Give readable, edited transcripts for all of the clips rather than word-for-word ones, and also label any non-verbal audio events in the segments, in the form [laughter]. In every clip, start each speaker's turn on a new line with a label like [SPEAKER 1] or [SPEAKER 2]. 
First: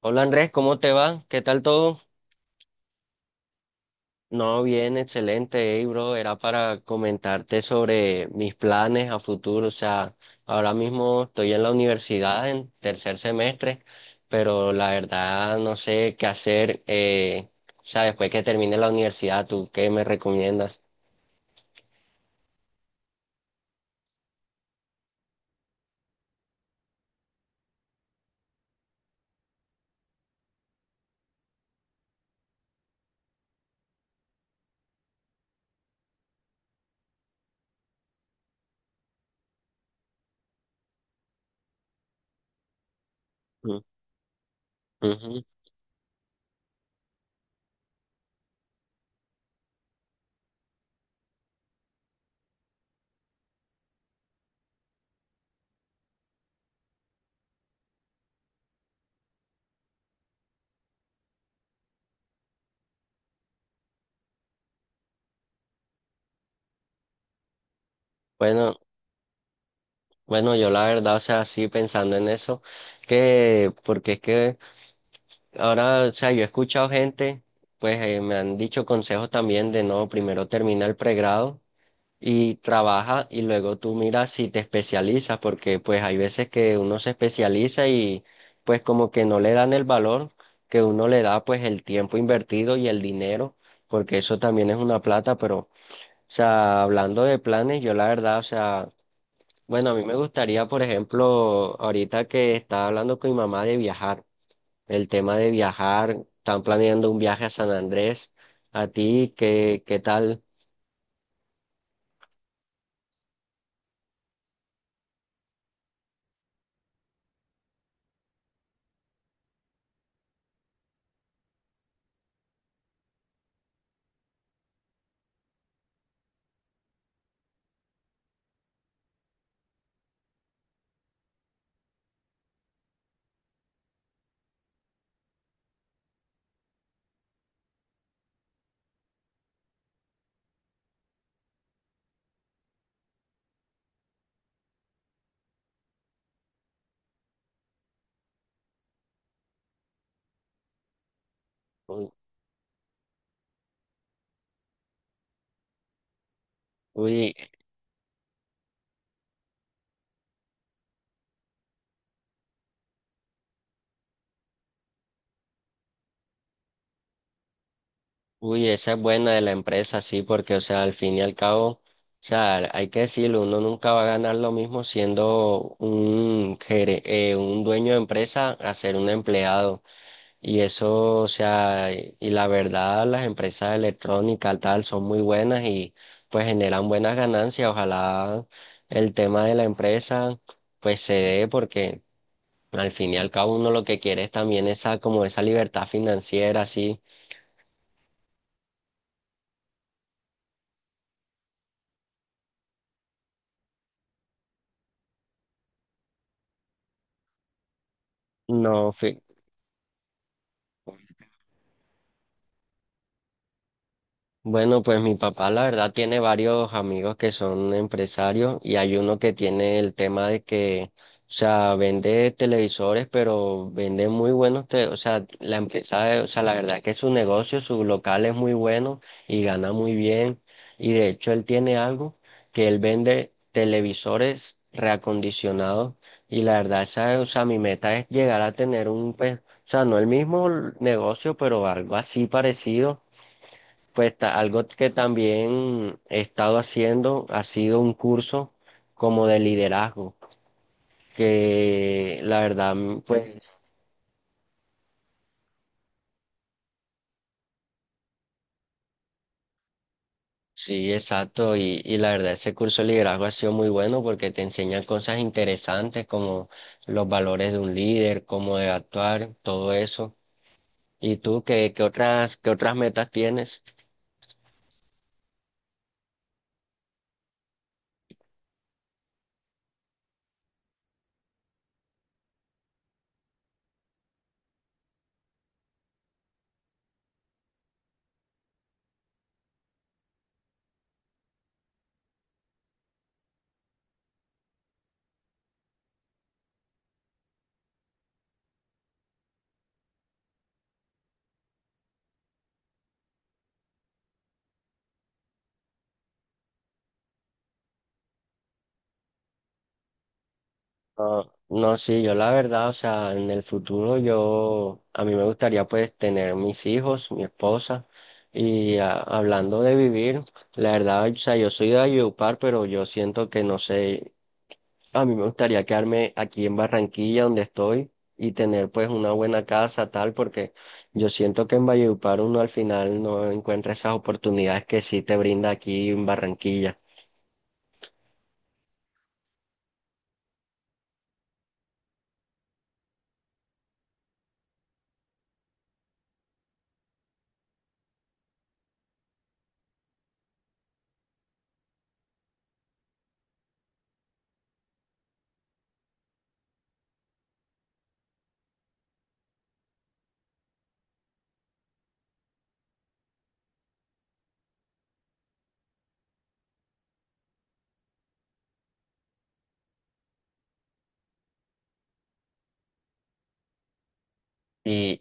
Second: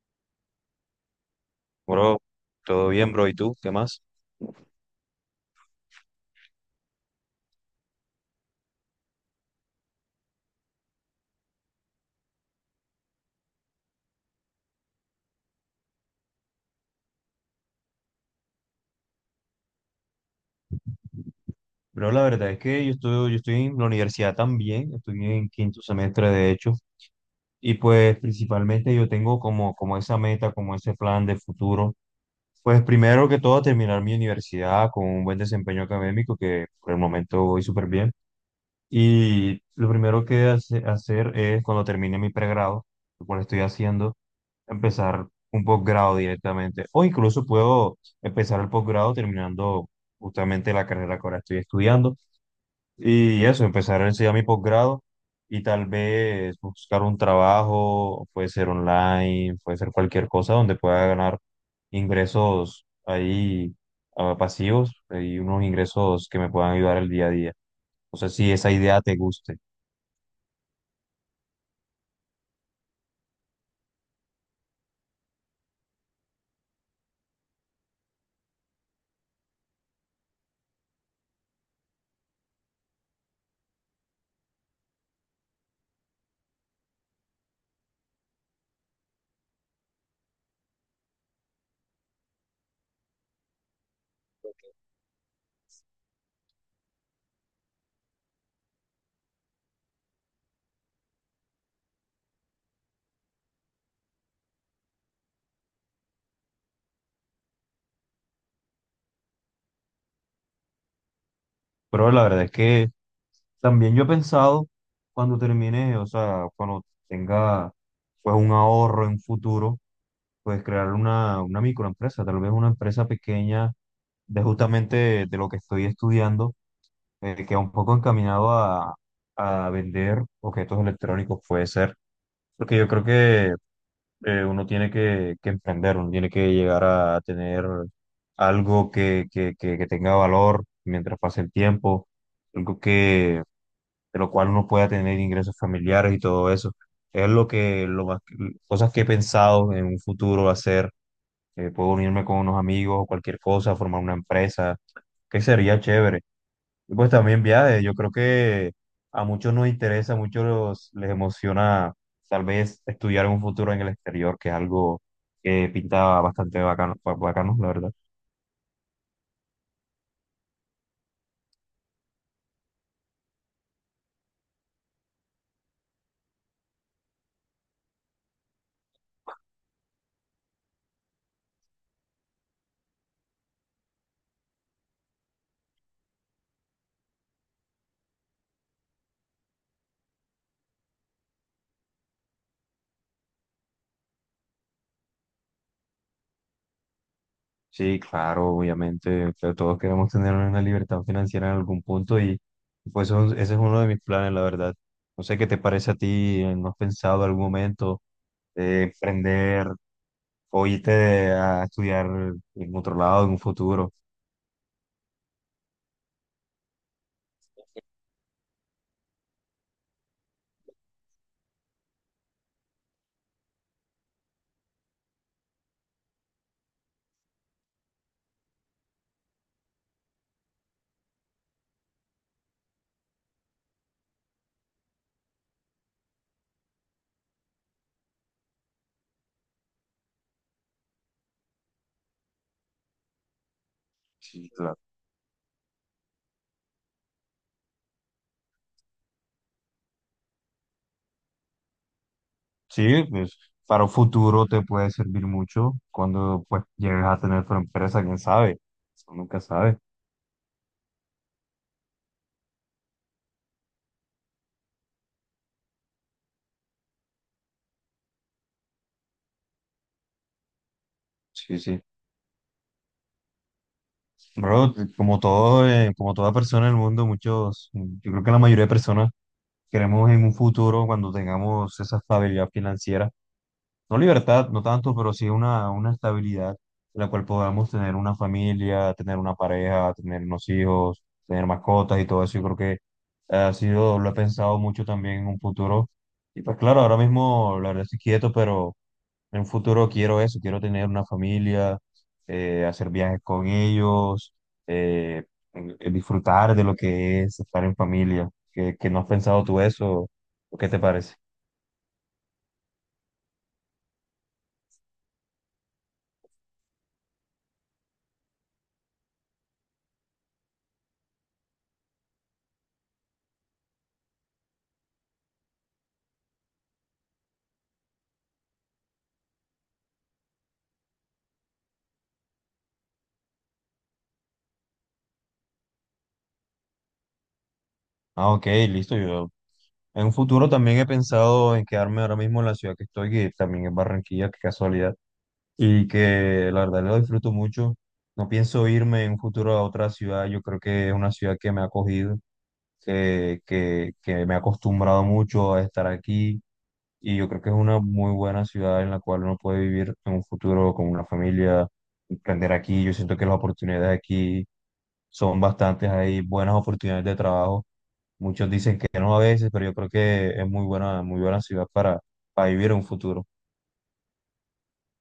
[SPEAKER 1] Hola Andrés, ¿cómo te va? ¿Qué tal todo?
[SPEAKER 2] Bro, todo bien, bro. ¿Y tú? ¿Qué más?
[SPEAKER 1] No, bien, excelente, hey, bro. Era para comentarte sobre mis planes a futuro. O sea, ahora mismo estoy en la universidad en tercer semestre, pero la verdad no sé qué hacer. O sea, después que termine la universidad, ¿tú qué me recomiendas?
[SPEAKER 2] Bro, la verdad es que yo estoy en la universidad también, estoy en quinto semestre de hecho, y pues principalmente yo tengo como esa meta, como ese plan de futuro, pues primero que todo terminar mi universidad con un buen desempeño académico, que por el momento voy súper bien, y lo primero que hacer es cuando termine mi pregrado, lo cual estoy
[SPEAKER 1] Mm,
[SPEAKER 2] haciendo, empezar
[SPEAKER 1] ujú.
[SPEAKER 2] un posgrado directamente. O incluso puedo empezar el posgrado terminando justamente la carrera que ahora estoy estudiando. Y eso, empezar a enseñar mi posgrado y tal vez buscar un trabajo, puede ser online, puede ser cualquier cosa donde pueda ganar ingresos ahí, pasivos, y unos ingresos que me puedan ayudar el día a día. O sea, si esa
[SPEAKER 1] Bueno.
[SPEAKER 2] idea te guste.
[SPEAKER 1] Bueno, yo la verdad, o sea, sí pensando en eso, que porque es que ahora, o sea, yo he escuchado gente, pues me han dicho consejos también de no, primero termina el pregrado y trabaja y luego tú miras si te especializas, porque pues hay veces que uno se especializa y pues como que no le dan el valor que uno le da, pues el tiempo invertido y el dinero, porque eso también es una plata, pero, o sea, hablando de planes, yo la verdad, o sea... Bueno, a mí me gustaría, por ejemplo, ahorita que estaba hablando con mi mamá de viajar, el tema de viajar, están planeando un viaje a San Andrés. ¿A ti qué, qué tal?
[SPEAKER 2] Pero la verdad es que también yo he pensado cuando termine, o sea, cuando tenga pues un ahorro en futuro, pues crear una microempresa, tal vez una empresa pequeña de justamente de lo que estoy estudiando, que va un poco encaminado a vender objetos electrónicos, puede ser, porque yo creo que uno tiene que emprender, uno tiene que llegar a tener algo que tenga valor mientras pase el tiempo, algo que de lo cual uno pueda tener ingresos familiares y todo eso. Es lo que, lo más, cosas que he pensado en un futuro hacer. Puedo
[SPEAKER 1] Uy,
[SPEAKER 2] unirme con unos amigos o cualquier cosa, formar una empresa, que sería chévere. Y pues
[SPEAKER 1] uy,
[SPEAKER 2] también viajes, yo creo que a muchos nos interesa, a muchos les emociona tal vez estudiar un futuro en el exterior, que es algo que pinta bastante bacano, bacano, la verdad.
[SPEAKER 1] uy, esa es buena de la empresa, sí, porque, o sea, al fin y al cabo, o sea, hay que decirlo, uno nunca va a ganar lo mismo siendo un, gere- un dueño de empresa a ser un empleado. Y eso, o sea, y la verdad, las empresas electrónicas tal son muy buenas y pues generan buenas ganancias. Ojalá el tema de la empresa pues se dé porque al fin y al cabo uno lo que quiere es también esa como esa libertad financiera, así,
[SPEAKER 2] Sí, claro, obviamente, pero todos queremos tener una libertad financiera en algún punto y pues ese es uno de mis planes, la verdad. No sé qué te parece a ti, ¿no has pensado en algún momento,
[SPEAKER 1] no, fi-
[SPEAKER 2] emprender o irte a estudiar en otro lado en un futuro?
[SPEAKER 1] Bueno, pues mi papá la verdad tiene varios amigos que son empresarios y hay uno que tiene el tema de que, o sea, vende televisores, pero vende muy buenos, te- o sea, la empresa, o sea, la verdad es que su negocio, su local es muy bueno y gana muy bien. Y de hecho él tiene algo que él vende televisores reacondicionados y la verdad esa, o sea, mi meta es llegar a tener un, pues, o sea, no el mismo negocio, pero algo así parecido, pues ta-
[SPEAKER 2] Sí,
[SPEAKER 1] algo
[SPEAKER 2] claro.
[SPEAKER 1] que también he estado haciendo ha sido un curso como de liderazgo, que la verdad, mm,
[SPEAKER 2] Sí, pues
[SPEAKER 1] pues
[SPEAKER 2] para un futuro te puede servir mucho cuando pues llegues a tener tu empresa, quién sabe, uno nunca sabe.
[SPEAKER 1] sí, exacto, y la verdad ese curso de liderazgo ha sido muy bueno porque te enseñan cosas interesantes como los valores de un líder, cómo de actuar, todo eso. ¿Y tú
[SPEAKER 2] Sí,
[SPEAKER 1] qué,
[SPEAKER 2] sí.
[SPEAKER 1] qué otras metas tienes?
[SPEAKER 2] Bro, como todo, como toda persona en el mundo, muchos, yo creo que la mayoría de personas queremos en un futuro, cuando tengamos esa estabilidad financiera, no libertad, no tanto, pero sí una estabilidad en la cual podamos tener una familia, tener una pareja, tener unos hijos, tener mascotas y todo eso. Yo creo que ha sido, lo he pensado mucho también en un futuro. Y pues claro, ahora mismo la verdad estoy quieto, pero en un futuro quiero eso, quiero tener una familia, hacer viajes con ellos, eh, disfrutar de lo que es estar en familia. ¿Qué, qué no has pensado tú eso? ¿O qué te parece?
[SPEAKER 1] No, no, sí, yo la verdad, o sea, en el futuro yo, a mí me gustaría pues tener mis hijos, mi esposa, y a- hablando de vivir, la verdad, o sea, yo soy de Valledupar, pero yo siento que no sé, a mí me gustaría quedarme aquí en Barranquilla donde estoy y tener pues una buena casa tal, porque yo siento que en Valledupar uno al final no encuentra esas oportunidades que sí te brinda aquí en Barranquilla.
[SPEAKER 2] Ah, ok, listo. Yo en un futuro también he pensado en quedarme ahora mismo en la ciudad que estoy, que también es Barranquilla, qué casualidad. Y que la verdad lo disfruto mucho. No pienso irme en un futuro a otra ciudad. Yo creo que es una ciudad que me ha acogido, que me ha acostumbrado mucho a estar aquí. Y yo creo que es una muy buena ciudad en la cual uno puede vivir en un futuro con una familia, emprender aquí. Yo siento que las oportunidades aquí son bastantes. Hay buenas oportunidades de trabajo. Muchos dicen que no a veces, pero yo creo que es muy buena ciudad para vivir en un futuro.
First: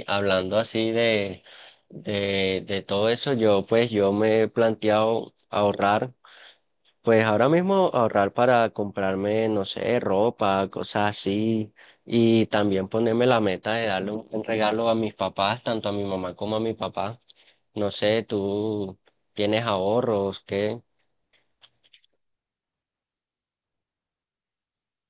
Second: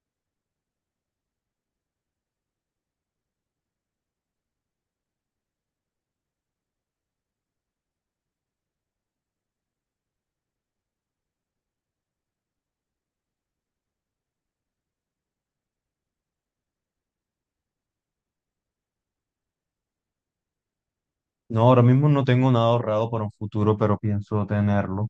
[SPEAKER 1] Y hablando así de todo eso, yo pues yo me he planteado ahorrar, pues ahora mismo ahorrar para comprarme, no sé, ropa, cosas así, y también ponerme la meta de darle un buen regalo a mis papás, tanto a mi mamá como a mi papá. No sé, ¿tú tienes ahorros, qué?
[SPEAKER 2] No, ahora mismo no tengo nada ahorrado para un futuro, pero pienso tenerlo.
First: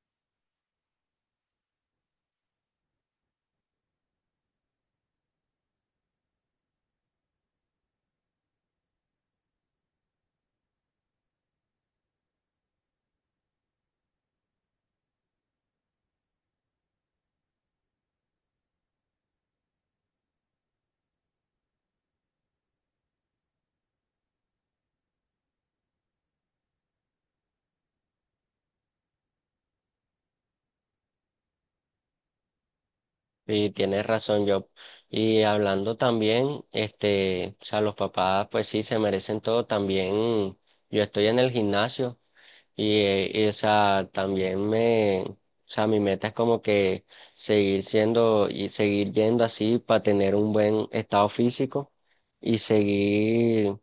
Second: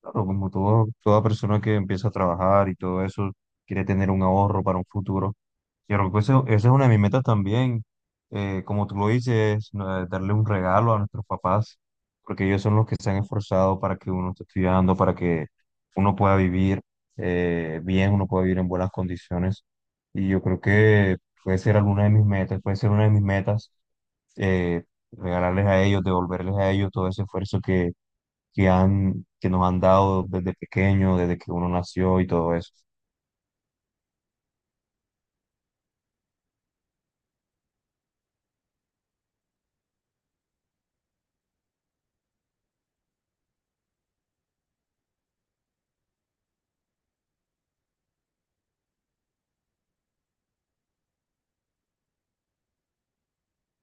[SPEAKER 2] Claro, como todo, toda persona que empieza a trabajar y todo eso, quiere tener un ahorro para un futuro. Y creo que esa es una de mis metas también. Como tú lo dices, no, darle un regalo a nuestros papás, porque ellos son los que se han esforzado para que uno esté estudiando, para que uno pueda vivir bien, uno pueda vivir en buenas condiciones. Y yo creo que puede ser alguna de mis metas, puede ser una de mis metas, eh, regalarles a ellos, devolverles a ellos todo ese esfuerzo que han, que nos han dado desde pequeño, desde que uno nació y todo eso.
[SPEAKER 1] Y tienes razón, Job. Y hablando también, este, o sea, los papás, pues sí, se merecen todo. También yo estoy en el gimnasio y, o sea, también me, o sea, mi meta es como que seguir siendo y seguir yendo así para tener un buen estado físico y seguir,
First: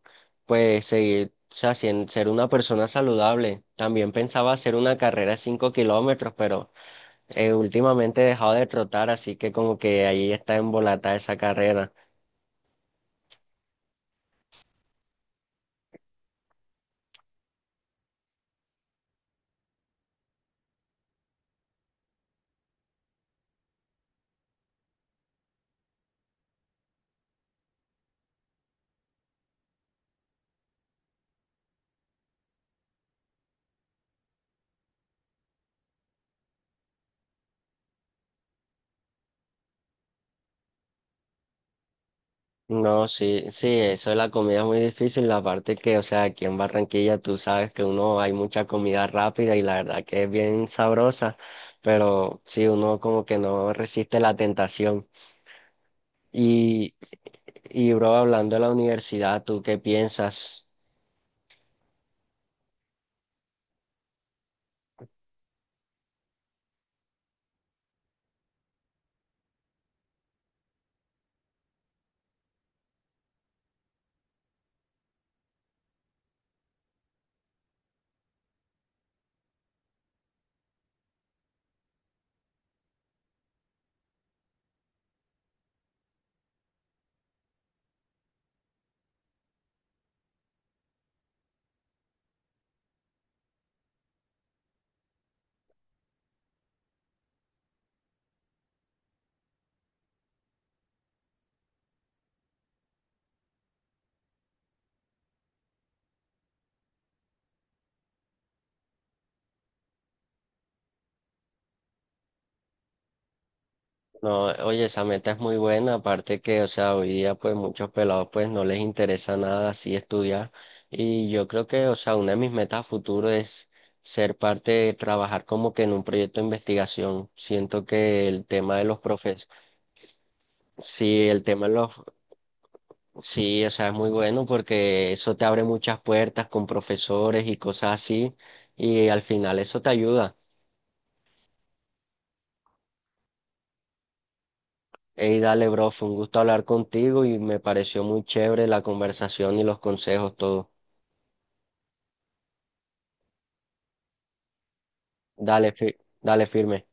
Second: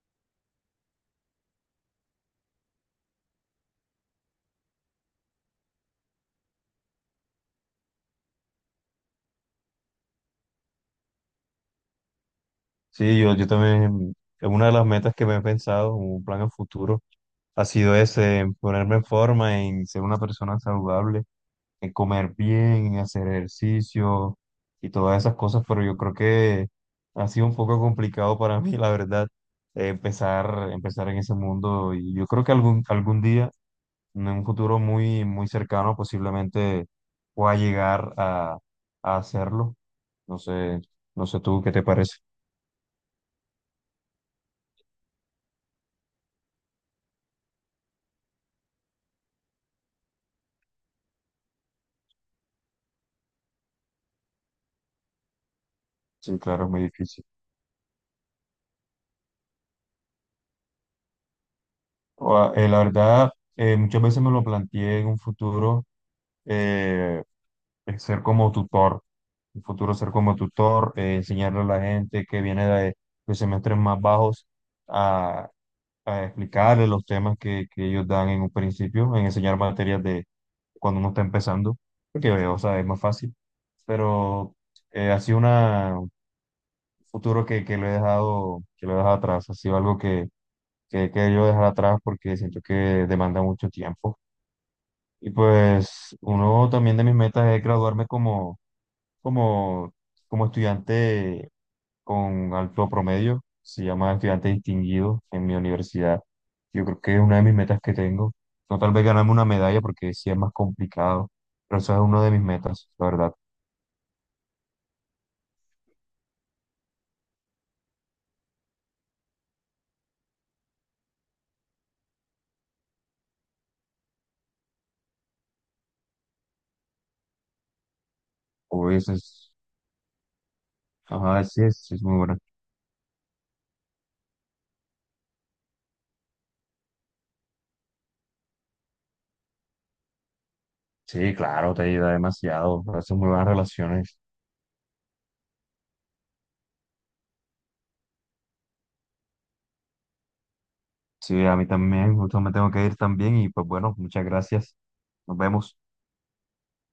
[SPEAKER 1] pues seguir, o sea, sien- ser una persona saludable. También pensaba hacer una carrera de 5 kilómetros, pero últimamente he dejado de trotar, así que como que ahí está embolatada esa carrera.
[SPEAKER 2] Sí, yo también, es una de las metas que me he pensado, un plan a futuro, ha sido ese, en ponerme en forma, en ser una persona saludable, en comer bien, en hacer ejercicio y todas esas cosas, pero yo creo que ha sido un poco complicado para [laughs] mí, la verdad, empezar en ese mundo, y yo creo que algún día en un futuro muy, muy cercano posiblemente pueda llegar a hacerlo. No sé, no sé tú qué te parece.
[SPEAKER 1] No, sí, sí, eso de la comida es muy difícil, la parte que, o sea, aquí en Barranquilla tú sabes que uno hay mucha comida rápida y la verdad que es bien sabrosa, pero sí, uno como que no resiste la tentación.
[SPEAKER 2] Sí, claro, es muy
[SPEAKER 1] Y,
[SPEAKER 2] difícil.
[SPEAKER 1] y bro, hablando de la universidad, ¿tú qué piensas?
[SPEAKER 2] La verdad, muchas veces me lo planteé en un futuro, eh, el ser como tutor, en un futuro ser como tutor, enseñarle a la gente que viene de semestres más bajos a, a explicarle los temas que ellos dan en un principio, en enseñar materias de cuando uno está empezando, porque, o sea, es más fácil. Pero ha sido una, un futuro que lo he dejado, que lo he dejado atrás, ha sido algo que he querido dejar atrás porque siento que demanda mucho tiempo. Y pues uno también de mis metas es graduarme como, como estudiante con alto promedio, se llama estudiante distinguido en mi universidad. Yo creo que es una de mis metas que tengo. No tal vez ganarme una medalla porque sí es más complicado, pero esa es una de mis metas, la verdad.
[SPEAKER 1] No, oye, esa meta es muy buena, aparte que, o sea, hoy día pues muchos pelados pues no les interesa nada así estudiar y yo creo que, o sea, una de mis metas a futuro es ser parte de trabajar como que en un proyecto de investigación. Siento que el tema de
[SPEAKER 2] O
[SPEAKER 1] los
[SPEAKER 2] ese
[SPEAKER 1] profes,
[SPEAKER 2] es,
[SPEAKER 1] sí, el
[SPEAKER 2] ajá,
[SPEAKER 1] tema de los,
[SPEAKER 2] sí es muy buena.
[SPEAKER 1] sí, o sea, es muy bueno porque eso te abre muchas puertas con profesores y cosas así y al final eso te ayuda.
[SPEAKER 2] Sí, claro, te ayuda demasiado, haces muy buenas relaciones.
[SPEAKER 1] Hey, dale, bro, fue un gusto hablar contigo y me pareció muy chévere la conversación y los consejos, todo.
[SPEAKER 2] Sí, a mí también, justo me tengo que ir también y pues bueno, muchas gracias. Nos
[SPEAKER 1] Dale,
[SPEAKER 2] vemos.
[SPEAKER 1] fi- dale firme.